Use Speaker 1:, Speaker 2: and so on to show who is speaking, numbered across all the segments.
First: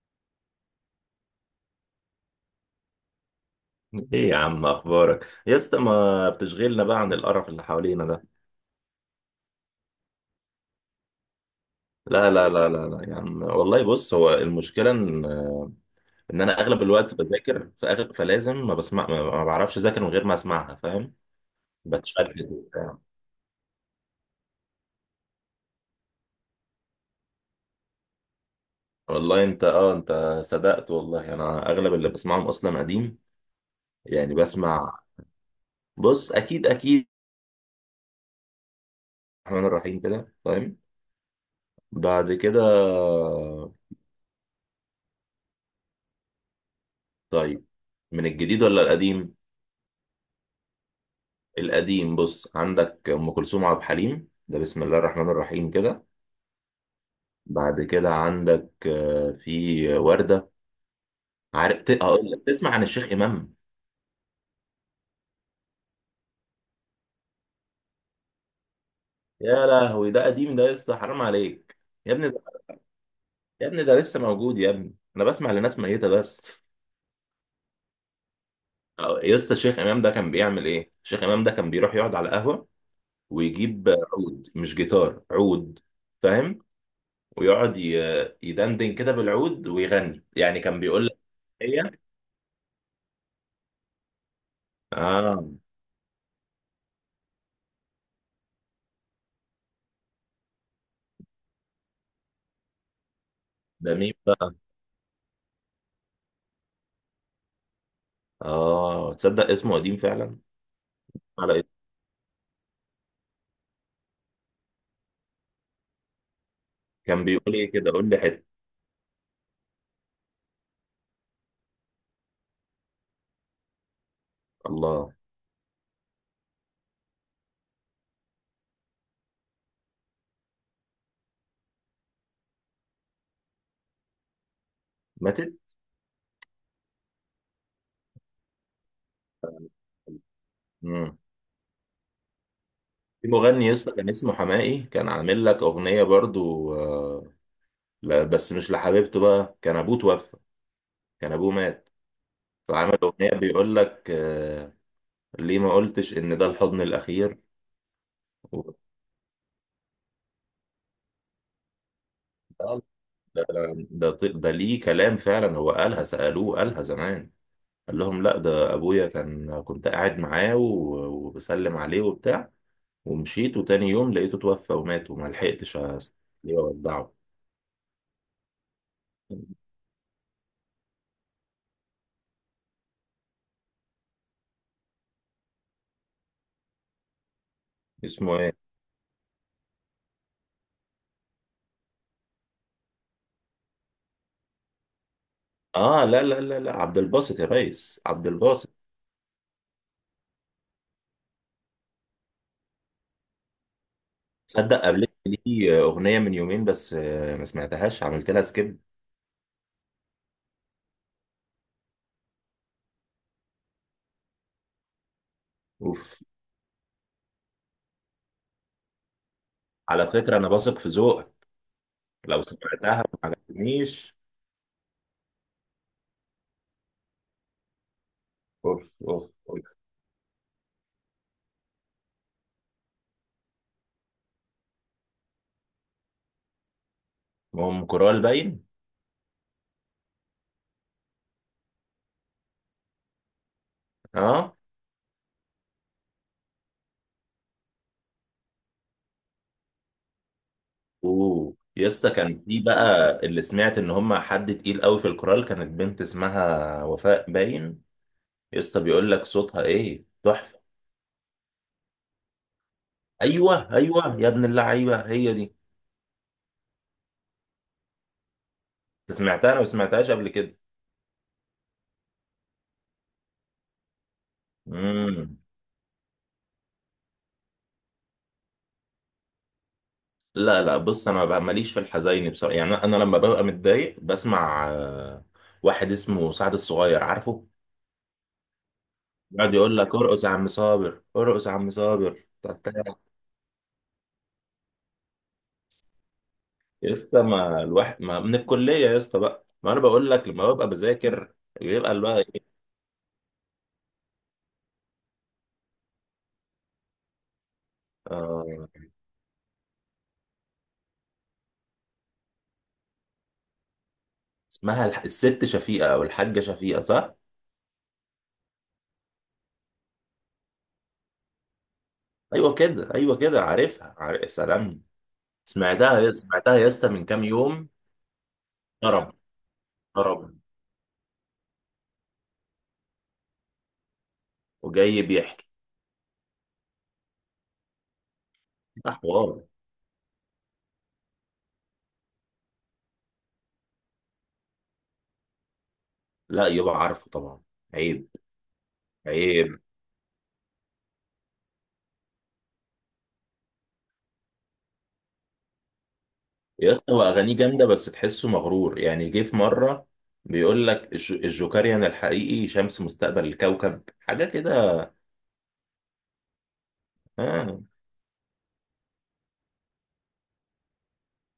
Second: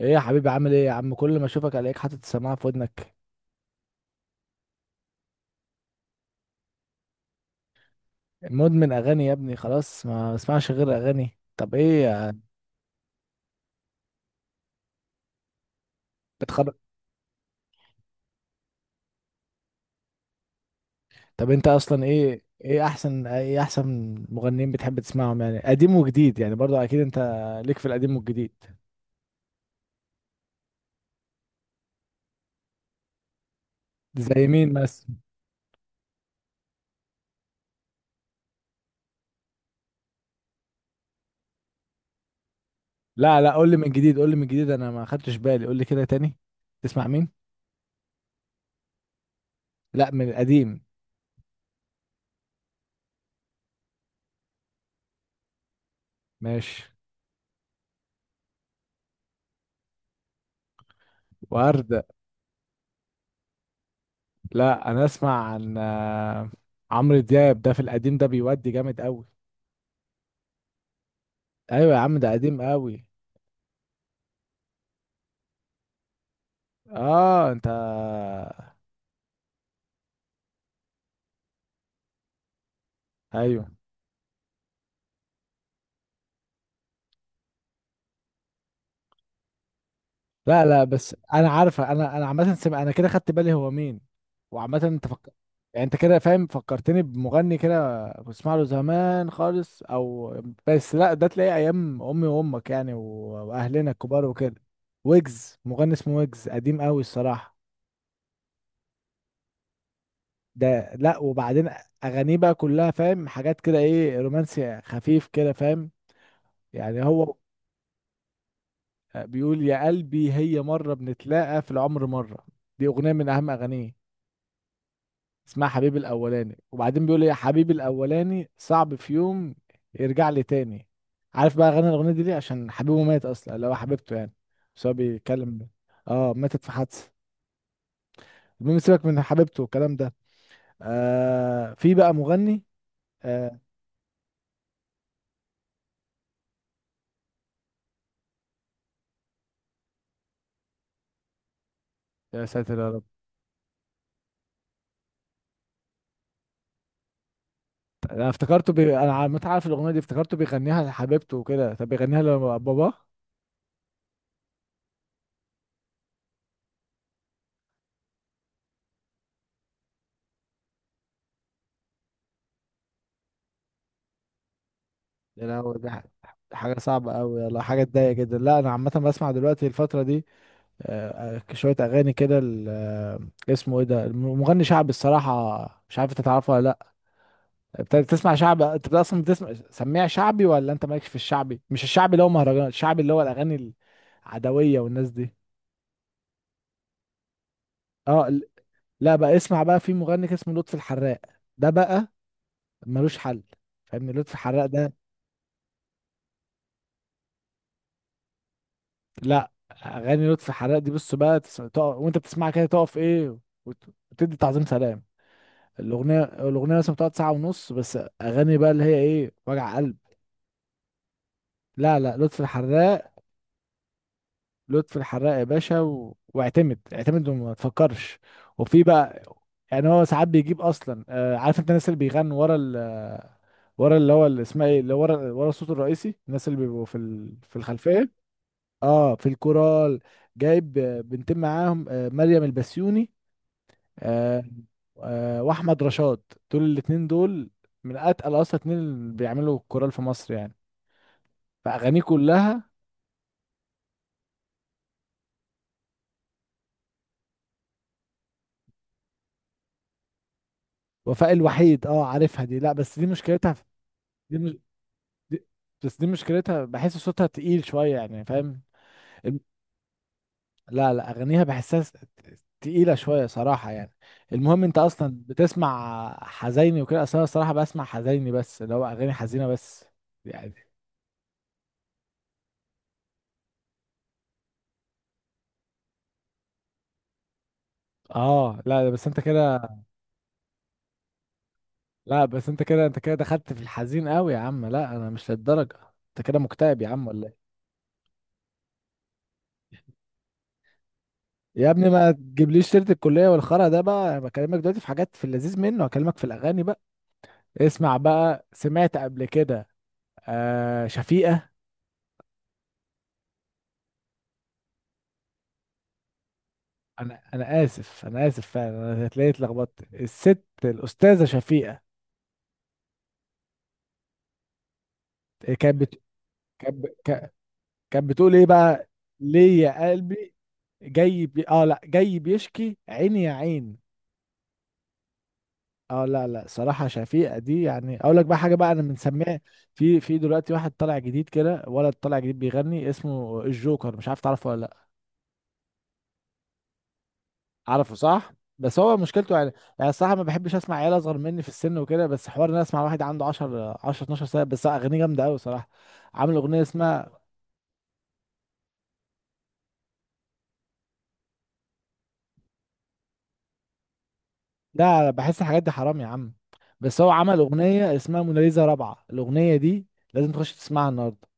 Speaker 1: ايه يا حبيبي، عامل ايه يا عم؟ كل ما اشوفك الاقيك حاطط السماعه في ودنك.
Speaker 2: ايه يا عم، اخبارك يا اسطى؟ ما بتشغلنا بقى عن القرف اللي حوالينا ده.
Speaker 1: مدمن اغاني يا ابني، خلاص ما بسمعش غير اغاني. طب ايه
Speaker 2: لا لا لا لا لا يا عم والله، بص، هو المشكله ان انا
Speaker 1: بتخرج؟
Speaker 2: اغلب الوقت بذاكر، فلازم ما بسمع، ما بعرفش اذاكر من غير ما اسمعها، فاهم؟
Speaker 1: طب انت اصلا
Speaker 2: بتشتت
Speaker 1: ايه ايه
Speaker 2: وبتاع.
Speaker 1: احسن ايه احسن مغنيين بتحب تسمعهم؟ يعني قديم وجديد، يعني برضو اكيد انت ليك في القديم والجديد.
Speaker 2: والله انت صدقت، والله انا اغلب اللي بسمعهم اصلا قديم، يعني
Speaker 1: زي مين
Speaker 2: بسمع.
Speaker 1: مثلا؟
Speaker 2: بص اكيد اكيد الرحمن الرحيم كده، فاهم؟ بعد كده.
Speaker 1: لا لا، قول لي من جديد، انا ما خدتش بالي، قول لي كده تاني. تسمع مين؟
Speaker 2: طيب، من الجديد ولا القديم؟
Speaker 1: لا من القديم.
Speaker 2: القديم. بص، عندك ام كلثوم، عبد الحليم، ده بسم الله الرحمن الرحيم كده.
Speaker 1: ماشي.
Speaker 2: بعد كده عندك في ورده. عارف،
Speaker 1: وردة.
Speaker 2: هقول لك تسمع عن الشيخ امام.
Speaker 1: لا انا اسمع عن عمرو دياب، ده في القديم ده بيودي جامد قوي.
Speaker 2: يا لهوي، ده قديم ده يا اسطى، حرام عليك.
Speaker 1: ايوه يا
Speaker 2: يا
Speaker 1: عم،
Speaker 2: ابني
Speaker 1: ده قديم
Speaker 2: ده
Speaker 1: قوي.
Speaker 2: يا ابني ده لسه موجود يا ابني، انا بسمع لناس ميته بس.
Speaker 1: اه انت.
Speaker 2: يا اسطى، الشيخ امام ده كان بيعمل ايه؟ الشيخ امام ده كان بيروح يقعد على قهوه
Speaker 1: ايوه.
Speaker 2: ويجيب عود، مش جيتار، عود، فاهم؟ ويقعد يدندن كده بالعود ويغني، يعني
Speaker 1: لا
Speaker 2: كان
Speaker 1: لا،
Speaker 2: بيقول
Speaker 1: بس
Speaker 2: لك.
Speaker 1: انا
Speaker 2: هي.
Speaker 1: عارفه، انا عامه سمع انا كده خدت بالي هو مين. وعامه انت
Speaker 2: اه.
Speaker 1: يعني انت كده فاهم. فكرتني بمغني كده بسمع له زمان خالص، او بس لا ده تلاقيه ايام امي وامك يعني واهلنا
Speaker 2: ده مين
Speaker 1: الكبار
Speaker 2: بقى؟
Speaker 1: وكده. ويجز، مغني اسمه ويجز، قديم قوي الصراحه.
Speaker 2: اه، تصدق اسمه قديم فعلا.
Speaker 1: ده لا،
Speaker 2: على اسم.
Speaker 1: وبعدين اغانيه بقى كلها، فاهم، حاجات كده ايه، رومانسي خفيف كده، فاهم يعني.
Speaker 2: كان
Speaker 1: هو
Speaker 2: بيقول ايه كده؟ قول لي حته.
Speaker 1: بيقول يا قلبي هي مرة بنتلاقى في العمر مرة. دي أغنية من أهم أغانيه،
Speaker 2: الله.
Speaker 1: اسمها حبيبي الأولاني، وبعدين بيقول يا حبيبي الأولاني صعب في يوم يرجع لي تاني. عارف بقى غنى الأغنية دي ليه؟ عشان حبيبه مات أصلا، اللي هو حبيبته يعني، بس هو
Speaker 2: ماتت.
Speaker 1: بيتكلم. اه، ماتت في حادثة. المهم سيبك من حبيبته والكلام ده.
Speaker 2: امم
Speaker 1: في بقى مغني،
Speaker 2: في
Speaker 1: آه
Speaker 2: مغني يسطا كان اسمه حماقي، كان عامل لك اغنيه برضو آه. لا، بس مش لحبيبته بقى، كان ابوه توفى، كان ابوه مات.
Speaker 1: يا ساتر يا
Speaker 2: فعمل
Speaker 1: رب.
Speaker 2: اغنيه بيقول لك آه، ليه ما قلتش ان ده الحضن الاخير.
Speaker 1: انا افتكرته
Speaker 2: و-
Speaker 1: متعرف الاغنيه دي؟ افتكرته بيغنيها لحبيبته وكده، طب بيغنيها لباباه؟
Speaker 2: ده ده ده ليه كلام فعلا، هو قالها، سالوه قالها زمان. قال لهم لا، ده ابويا، كان كنت قاعد معاه وبسلم عليه وبتاع، ومشيت، وتاني يوم لقيته توفى ومات، وما
Speaker 1: يا لهوي،
Speaker 2: لحقتش
Speaker 1: دي
Speaker 2: ليه
Speaker 1: حاجة صعبة
Speaker 2: اودعه.
Speaker 1: أوي، يلا حاجة تضايق جدا. لا أنا عامة بسمع دلوقتي الفترة دي شوية أغاني كده اسمه إيه ده، مغني شعبي الصراحة، مش عارف أنت تعرفه ولا لأ. أنت بتسمع
Speaker 2: اسمه ايه؟
Speaker 1: شعب؟ أنت أصلا بتسمع سميع شعبي ولا أنت مالكش في الشعبي؟ مش الشعبي اللي هو مهرجانات، الشعبي اللي هو الأغاني، العدوية والناس دي.
Speaker 2: اه، لا لا لا لا، عبد الباسط يا ريس، عبد
Speaker 1: أه
Speaker 2: الباسط.
Speaker 1: لا بقى، اسمع بقى، في مغني كده اسمه لطفي الحراق، ده بقى ملوش حل، فاهمني؟ لطفي الحراق
Speaker 2: تصدق
Speaker 1: ده،
Speaker 2: قابلت ليه اغنيه من يومين بس، ما سمعتهاش، عملت لها سكيب.
Speaker 1: لا اغاني لطفي حلاق دي بص بقى، وانت بتسمعها كده تقف ايه، وت... وتدي تعظيم سلام.
Speaker 2: اوف.
Speaker 1: الاغنيه مثلا بتقعد ساعه ونص. بس اغاني بقى اللي هي ايه، وجع قلب.
Speaker 2: على فكره انا واثق في ذوقك،
Speaker 1: لا لا، لطفي
Speaker 2: لو سمعتها
Speaker 1: الحراق،
Speaker 2: ما عجبتنيش.
Speaker 1: لطفي الحراق يا باشا، واعتمد، اعتمد وما تفكرش. وفي
Speaker 2: اوف
Speaker 1: بقى،
Speaker 2: اوف اوف.
Speaker 1: يعني هو ساعات بيجيب اصلا، عارف انت الناس اللي بيغنوا ورا ورا اللي هو اللي اسمها ايه، اللي ورا الصوت الرئيسي، الناس اللي بيبقوا في الخلفيه.
Speaker 2: كورال باين.
Speaker 1: اه في الكورال. جايب بنتين معاهم، مريم البسيوني آه،
Speaker 2: اه.
Speaker 1: واحمد رشاد. دول الاتنين دول من اتقل اصلا اتنين اللي بيعملوا كورال في مصر يعني.
Speaker 2: اوه يا
Speaker 1: فاغانيه
Speaker 2: اسطى، كان في
Speaker 1: كلها،
Speaker 2: بقى اللي سمعت ان هم حد تقيل قوي في الكورال كانت بنت اسمها وفاء باين، يا اسطى بيقول لك صوتها ايه تحفه.
Speaker 1: وفاء الوحيد، اه عارفها دي. لا بس دي مشكلتها
Speaker 2: ايوه ايوه، يا
Speaker 1: دي
Speaker 2: ابن
Speaker 1: مش
Speaker 2: اللعيبه، هي
Speaker 1: دي
Speaker 2: دي.
Speaker 1: بس دي مشكلتها بحس صوتها تقيل شويه، يعني فاهم.
Speaker 2: انت
Speaker 1: الم-
Speaker 2: سمعتها؟ انا ما سمعتهاش قبل كده.
Speaker 1: لا لا، اغانيها بحسها تقيله شويه صراحه يعني. المهم، انت اصلا
Speaker 2: امم
Speaker 1: بتسمع حزيني وكده اصلا؟ أنا الصراحه بسمع حزيني، بس اللي هو اغاني حزينه بس يعني.
Speaker 2: لا لا، بص، انا بقى ماليش في الحزيني بصراحه، يعني انا لما ببقى متضايق بسمع واحد اسمه سعد الصغير عارفه،
Speaker 1: اه لا بس انت
Speaker 2: يقعد
Speaker 1: كده
Speaker 2: يقول لك ارقص يا عم صابر، ارقص يا عم
Speaker 1: لا
Speaker 2: صابر،
Speaker 1: بس انت
Speaker 2: بتاع.
Speaker 1: كده انت كده دخلت في الحزين قوي يا عم، لا انا مش للدرجه، انت كده مكتئب يا
Speaker 2: يا
Speaker 1: عم
Speaker 2: اسطى،
Speaker 1: ولا ايه؟
Speaker 2: ما الواحد ما من الكليه يا اسطى بقى، ما انا بقول لك لما ببقى بذاكر
Speaker 1: يا ابني
Speaker 2: بيبقى
Speaker 1: ما
Speaker 2: بقى ايه؟
Speaker 1: تجيبليش سيره الكليه والخرا ده بقى، انا بكلمك دلوقتي في حاجات في اللذيذ منه، هكلمك في الاغاني بقى. اسمع بقى،
Speaker 2: آه،
Speaker 1: سمعت قبل كده شفيقه؟
Speaker 2: اسمها الست شفيقه او الحاجه شفيقه صح.
Speaker 1: انا اسف فعلا، انا هتلاقي اتلخبطت، الست الاستاذه شفيقه،
Speaker 2: ايوه كده، ايوه كده، عارفها، عارف، سلام.
Speaker 1: آه، كانت بت...
Speaker 2: سمعتها يا
Speaker 1: كانت
Speaker 2: اسطى
Speaker 1: ب-
Speaker 2: من كام
Speaker 1: كا-
Speaker 2: يوم.
Speaker 1: كانت بتقول ايه بقى،
Speaker 2: طرب.
Speaker 1: ليه يا قلبي،
Speaker 2: طرب.
Speaker 1: اه لا، جاي بيشكي عيني يا عين.
Speaker 2: وجاي بيحكي.
Speaker 1: اه لا لا، صراحة شفيقة دي يعني اقول لك بقى حاجة بقى، انا
Speaker 2: ده
Speaker 1: بنسميها.
Speaker 2: حوار.
Speaker 1: في دلوقتي واحد طالع جديد كده، ولد طالع جديد بيغني اسمه الجوكر، مش عارف تعرفه ولا لا.
Speaker 2: لا، يبقى عارفه طبعا.
Speaker 1: عارفه
Speaker 2: عيب.
Speaker 1: صح؟ بس هو مشكلته يعني
Speaker 2: عيب.
Speaker 1: يعني الصراحة ما بحبش اسمع عيال اصغر مني في السن وكده، بس حوار ان انا اسمع واحد عنده 10 12 سنة بس اغانيه جامدة قوي صراحة. عامل اغنية
Speaker 2: يا اسطى، هو
Speaker 1: اسمها،
Speaker 2: اغانيه جامده، بس تحسه مغرور، يعني جه في مره بيقول لك الجوكريان الحقيقي شمس مستقبل الكوكب، حاجه كده.
Speaker 1: لا بحس الحاجات دي حرام يا عم. بس هو عمل
Speaker 2: ها.
Speaker 1: اغنية اسمها موناليزا رابعة، الاغنية دي لازم تخش تسمعها النهاردة.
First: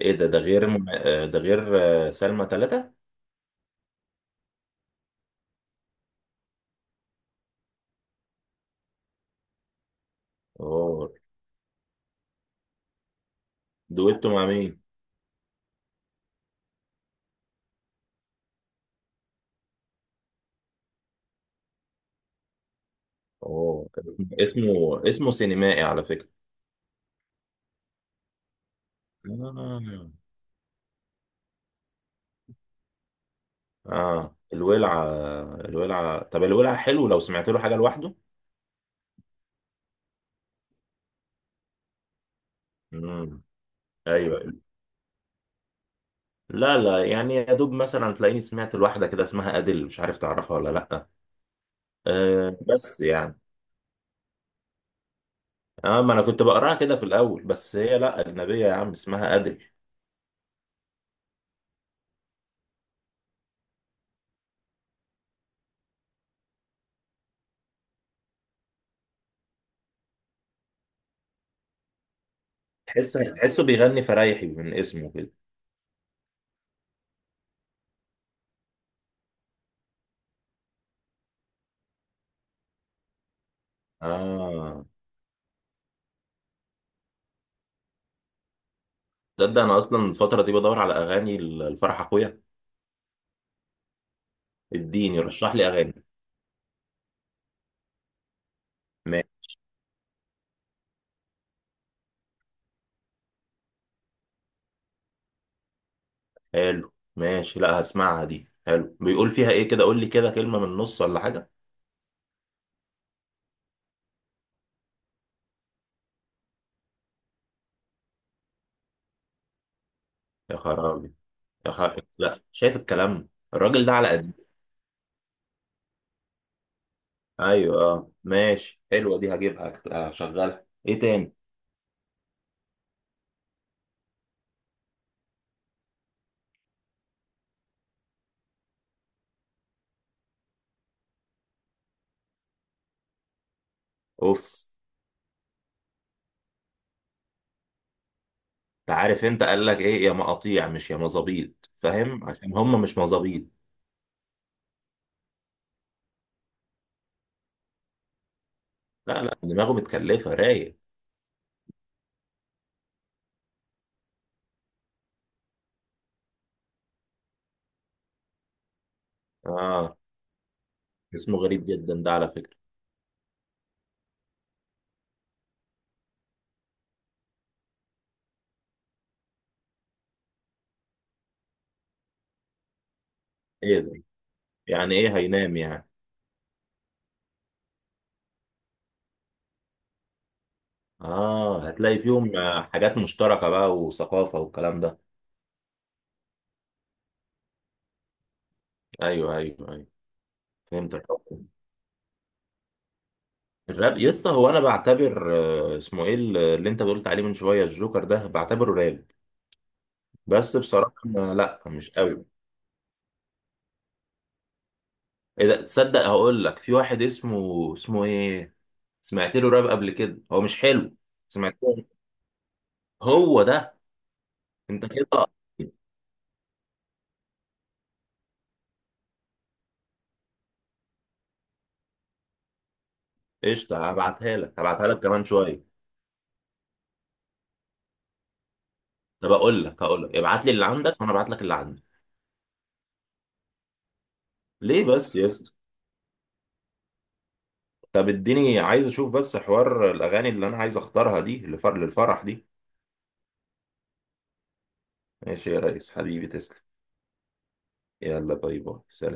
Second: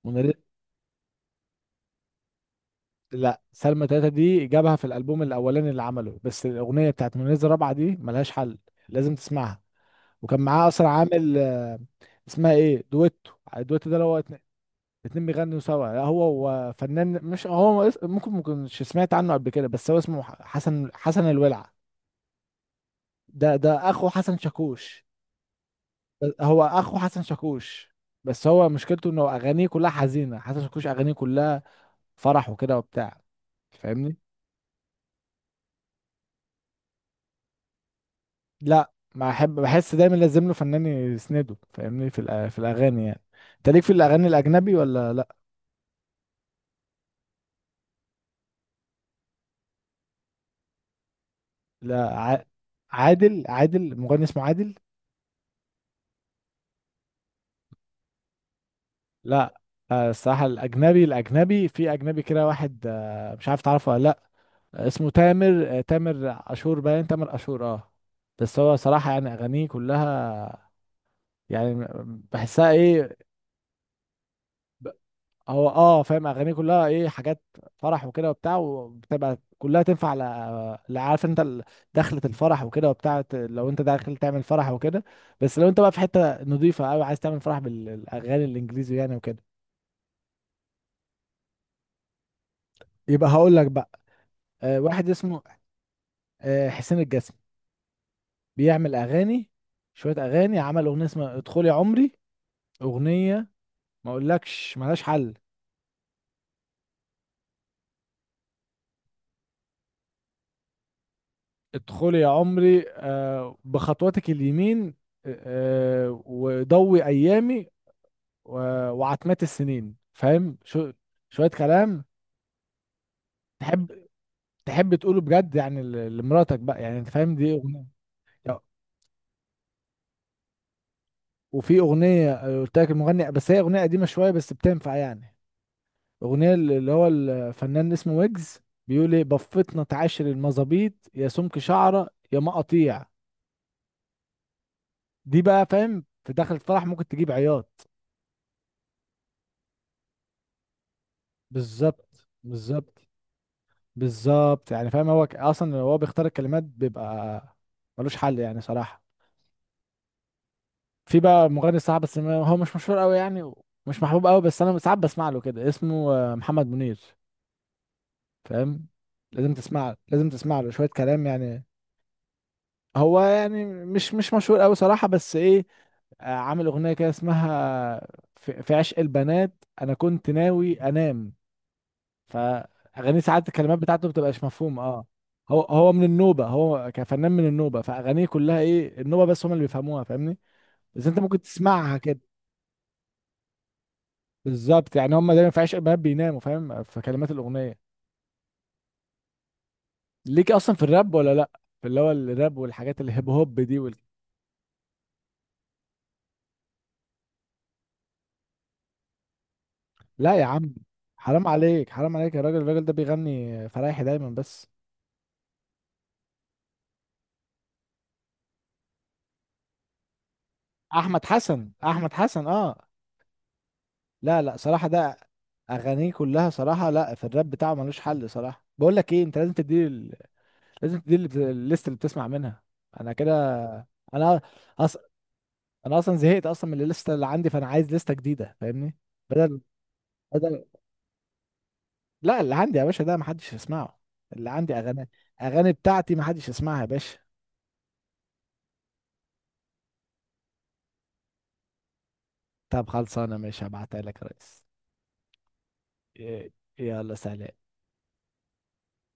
Speaker 2: ايه ده غير ده غير سلمى ثلاثة.
Speaker 1: لا سلمى تلاتة دي جابها في الألبوم الأولاني اللي عمله، بس الأغنية بتاعت منيزة رابعة دي ملهاش حل، لازم تسمعها. وكان معاه أصلا
Speaker 2: اوه.
Speaker 1: عامل اسمها إيه، دويتو، الدويتو ده اللي هو
Speaker 2: دويتو
Speaker 1: اتنين
Speaker 2: مع مين؟
Speaker 1: اتنين بيغنوا سوا. لا هو وفنان، مش هو، ممكن مكنش سمعت عنه قبل كده، بس هو اسمه حسن الولع. ده
Speaker 2: اوه.
Speaker 1: أخو حسن
Speaker 2: اسمه
Speaker 1: شاكوش.
Speaker 2: اسمه سينمائي على فكره.
Speaker 1: هو أخو حسن شاكوش، بس هو مشكلته إنه أغانيه كلها
Speaker 2: آه.
Speaker 1: حزينة، حسن شاكوش أغانيه كلها فرح وكده وبتاع، فاهمني؟
Speaker 2: اه الولعة. الولعة، طب الولعة حلو، لو سمعت له حاجة لوحده.
Speaker 1: لا ما احب، بحس دايما لازم له فنان يسنده، فاهمني؟ في الاغاني يعني.
Speaker 2: امم
Speaker 1: انت ليك في الاغاني
Speaker 2: ايوه.
Speaker 1: الاجنبي ولا لا؟
Speaker 2: لا لا، يعني يا دوب مثلا تلاقيني سمعت الواحدة كده اسمها أديل، مش عارف تعرفها ولا لا.
Speaker 1: لا
Speaker 2: أه، بس يعني.
Speaker 1: عادل مغني اسمه عادل؟
Speaker 2: اه، ما انا كنت بقراها كده في الاول، بس هي لا اجنبية يا عم، اسمها
Speaker 1: لا
Speaker 2: أديل.
Speaker 1: الصراحه الاجنبي في اجنبي كده واحد، مش عارف تعرفه ولا لا، اسمه تامر، تامر عاشور باين، تامر عاشور، اه. بس هو صراحه يعني اغانيه كلها يعني بحسها ايه،
Speaker 2: تحسه بيغني فرايحي من اسمه كده.
Speaker 1: هو اه فاهم اغانيه كلها ايه حاجات فرح وكده وبتاع، وبتبقى كلها تنفع عارف انت دخلة الفرح وكده وبتاع، لو انت داخل تعمل فرح
Speaker 2: اه،
Speaker 1: وكده. بس لو انت بقى في حتة نظيفة قوي عايز تعمل فرح بالاغاني الانجليزي يعني وكده،
Speaker 2: تصدق انا اصلا الفترة دي بدور على اغاني الفرح اخويا،
Speaker 1: يبقى هقول لك بقى، واحد
Speaker 2: اديني
Speaker 1: اسمه
Speaker 2: رشح لي اغاني.
Speaker 1: حسين الجسمي، بيعمل اغاني، شوية اغاني، عمل اغنية اسمها ادخل يا عمري، اغنية ما اقولكش ملهاش حل.
Speaker 2: حلو، ماشي، لا هسمعها دي. حلو، بيقول فيها ايه كده؟ قول لي كده كلمة من النص ولا حاجة.
Speaker 1: ادخل يا عمري بخطواتك اليمين، آه، وضوي ايامي وعتمات السنين،
Speaker 2: يا
Speaker 1: فاهم؟
Speaker 2: خرابي.
Speaker 1: شوية
Speaker 2: يا خرابي،
Speaker 1: كلام.
Speaker 2: لا، شايف الكلام الراجل
Speaker 1: تحب
Speaker 2: ده على قد.
Speaker 1: تحب تقوله بجد يعني لمراتك بقى يعني انت فاهم، دي
Speaker 2: ايوه،
Speaker 1: اغنية.
Speaker 2: اه،
Speaker 1: يا-
Speaker 2: ماشي، حلوة دي هجيبها. هشغلها ايه تاني؟
Speaker 1: وفي اغنية قلت لك المغني، بس هي اغنية قديمة شوية بس بتنفع يعني، اغنية اللي هو الفنان اسمه ويجز، بيقول ايه، بفتنا تعاشر المظابيط يا سمك شعرة يا مقاطيع.
Speaker 2: اوف.
Speaker 1: دي بقى فاهم في داخل الفرح ممكن تجيب عياط.
Speaker 2: انت عارف انت قال لك ايه؟ يا مقاطيع مش يا مظابيط، فاهم؟
Speaker 1: بالظبط،
Speaker 2: عشان هم
Speaker 1: بالظبط،
Speaker 2: مش مظابيط.
Speaker 1: بالظبط، يعني فاهم، هو اصلا هو بيختار الكلمات، بيبقى ملوش حل يعني صراحة.
Speaker 2: لا لا، دماغه متكلفة رايق.
Speaker 1: في بقى مغني صعب، بس هو مش مشهور قوي يعني، ومش محبوب قوي، بس انا ساعات بسمع له كده اسمه محمد منير، فاهم؟ لازم تسمع
Speaker 2: اه،
Speaker 1: لازم تسمع له شوية كلام
Speaker 2: اسمه
Speaker 1: يعني.
Speaker 2: غريب جدا ده على فكرة.
Speaker 1: هو يعني مش مشهور قوي صراحة، بس ايه، عامل اغنية كده اسمها في عشق البنات انا كنت ناوي انام. فاغانيه ساعات الكلمات
Speaker 2: ايه ده؟
Speaker 1: بتاعته بتبقاش مفهومة،
Speaker 2: يعني
Speaker 1: اه.
Speaker 2: ايه هينام
Speaker 1: هو
Speaker 2: يعني؟
Speaker 1: هو من النوبة، هو كفنان من النوبة فاغانيه كلها ايه النوبة، بس هم اللي بيفهموها، فاهمني؟ بس انت ممكن
Speaker 2: اه،
Speaker 1: تسمعها
Speaker 2: هتلاقي
Speaker 1: كده.
Speaker 2: فيهم حاجات مشتركة بقى وثقافة والكلام
Speaker 1: بالظبط،
Speaker 2: ده.
Speaker 1: يعني هم دايما في عشق البنات بيناموا، فاهم، في كلمات الاغنيه.
Speaker 2: ايوه ايوه ايوه.
Speaker 1: ليك اصلا في
Speaker 2: فهمتك.
Speaker 1: الراب ولا لا؟ في اللي هو الراب والحاجات الهيب هوب دي
Speaker 2: الراب يا اسطى، هو انا بعتبر اسمه ايه اللي انت قلت عليه من شويه، الجوكر ده، بعتبره راب،
Speaker 1: لا يا
Speaker 2: بس
Speaker 1: عم،
Speaker 2: بصراحه
Speaker 1: حرام
Speaker 2: لا،
Speaker 1: عليك،
Speaker 2: مش
Speaker 1: حرام
Speaker 2: قوي.
Speaker 1: عليك يا راجل، الراجل ده بيغني فرايحي دايما بس.
Speaker 2: اذا، تصدق هقول لك، في واحد اسمه ايه، سمعت له راب قبل كده، هو مش حلو.
Speaker 1: احمد
Speaker 2: سمعت
Speaker 1: حسن،
Speaker 2: له،
Speaker 1: احمد حسن، اه.
Speaker 2: هو ده.
Speaker 1: لا لا
Speaker 2: انت
Speaker 1: صراحه،
Speaker 2: كده.
Speaker 1: ده اغانيه كلها صراحه، لا في الراب بتاعه ملوش حل صراحه. بقول لك ايه، انت لازم تدي الليست اللي بتسمع منها. انا كده،
Speaker 2: قشطه، هبعتها
Speaker 1: انا
Speaker 2: لك هبعتها
Speaker 1: أص...
Speaker 2: لك كمان شويه.
Speaker 1: انا اصلا زهقت اصلا من الليسته اللي عندي، فانا عايز ليسته جديده، فاهمني؟
Speaker 2: طب
Speaker 1: بدل
Speaker 2: اقول لك هقول لك ابعت لي
Speaker 1: بدل
Speaker 2: اللي عندك وانا ابعت لك اللي عندي.
Speaker 1: لا اللي عندي يا باشا ده محدش يسمعه، اللي عندي
Speaker 2: ليه
Speaker 1: اغاني
Speaker 2: بس يا اسطى؟
Speaker 1: اغاني بتاعتي محدش يسمعها يا باشا.
Speaker 2: طب اديني، عايز اشوف بس حوار الاغاني اللي انا عايز اختارها دي للفرح دي.
Speaker 1: طب خلصانه، ماشي هبعتها لك يا ريس.
Speaker 2: ماشي يا ريس، حبيبي
Speaker 1: إيه،
Speaker 2: تسلم.
Speaker 1: يلا سلام.
Speaker 2: يلا، باي باي، سلام.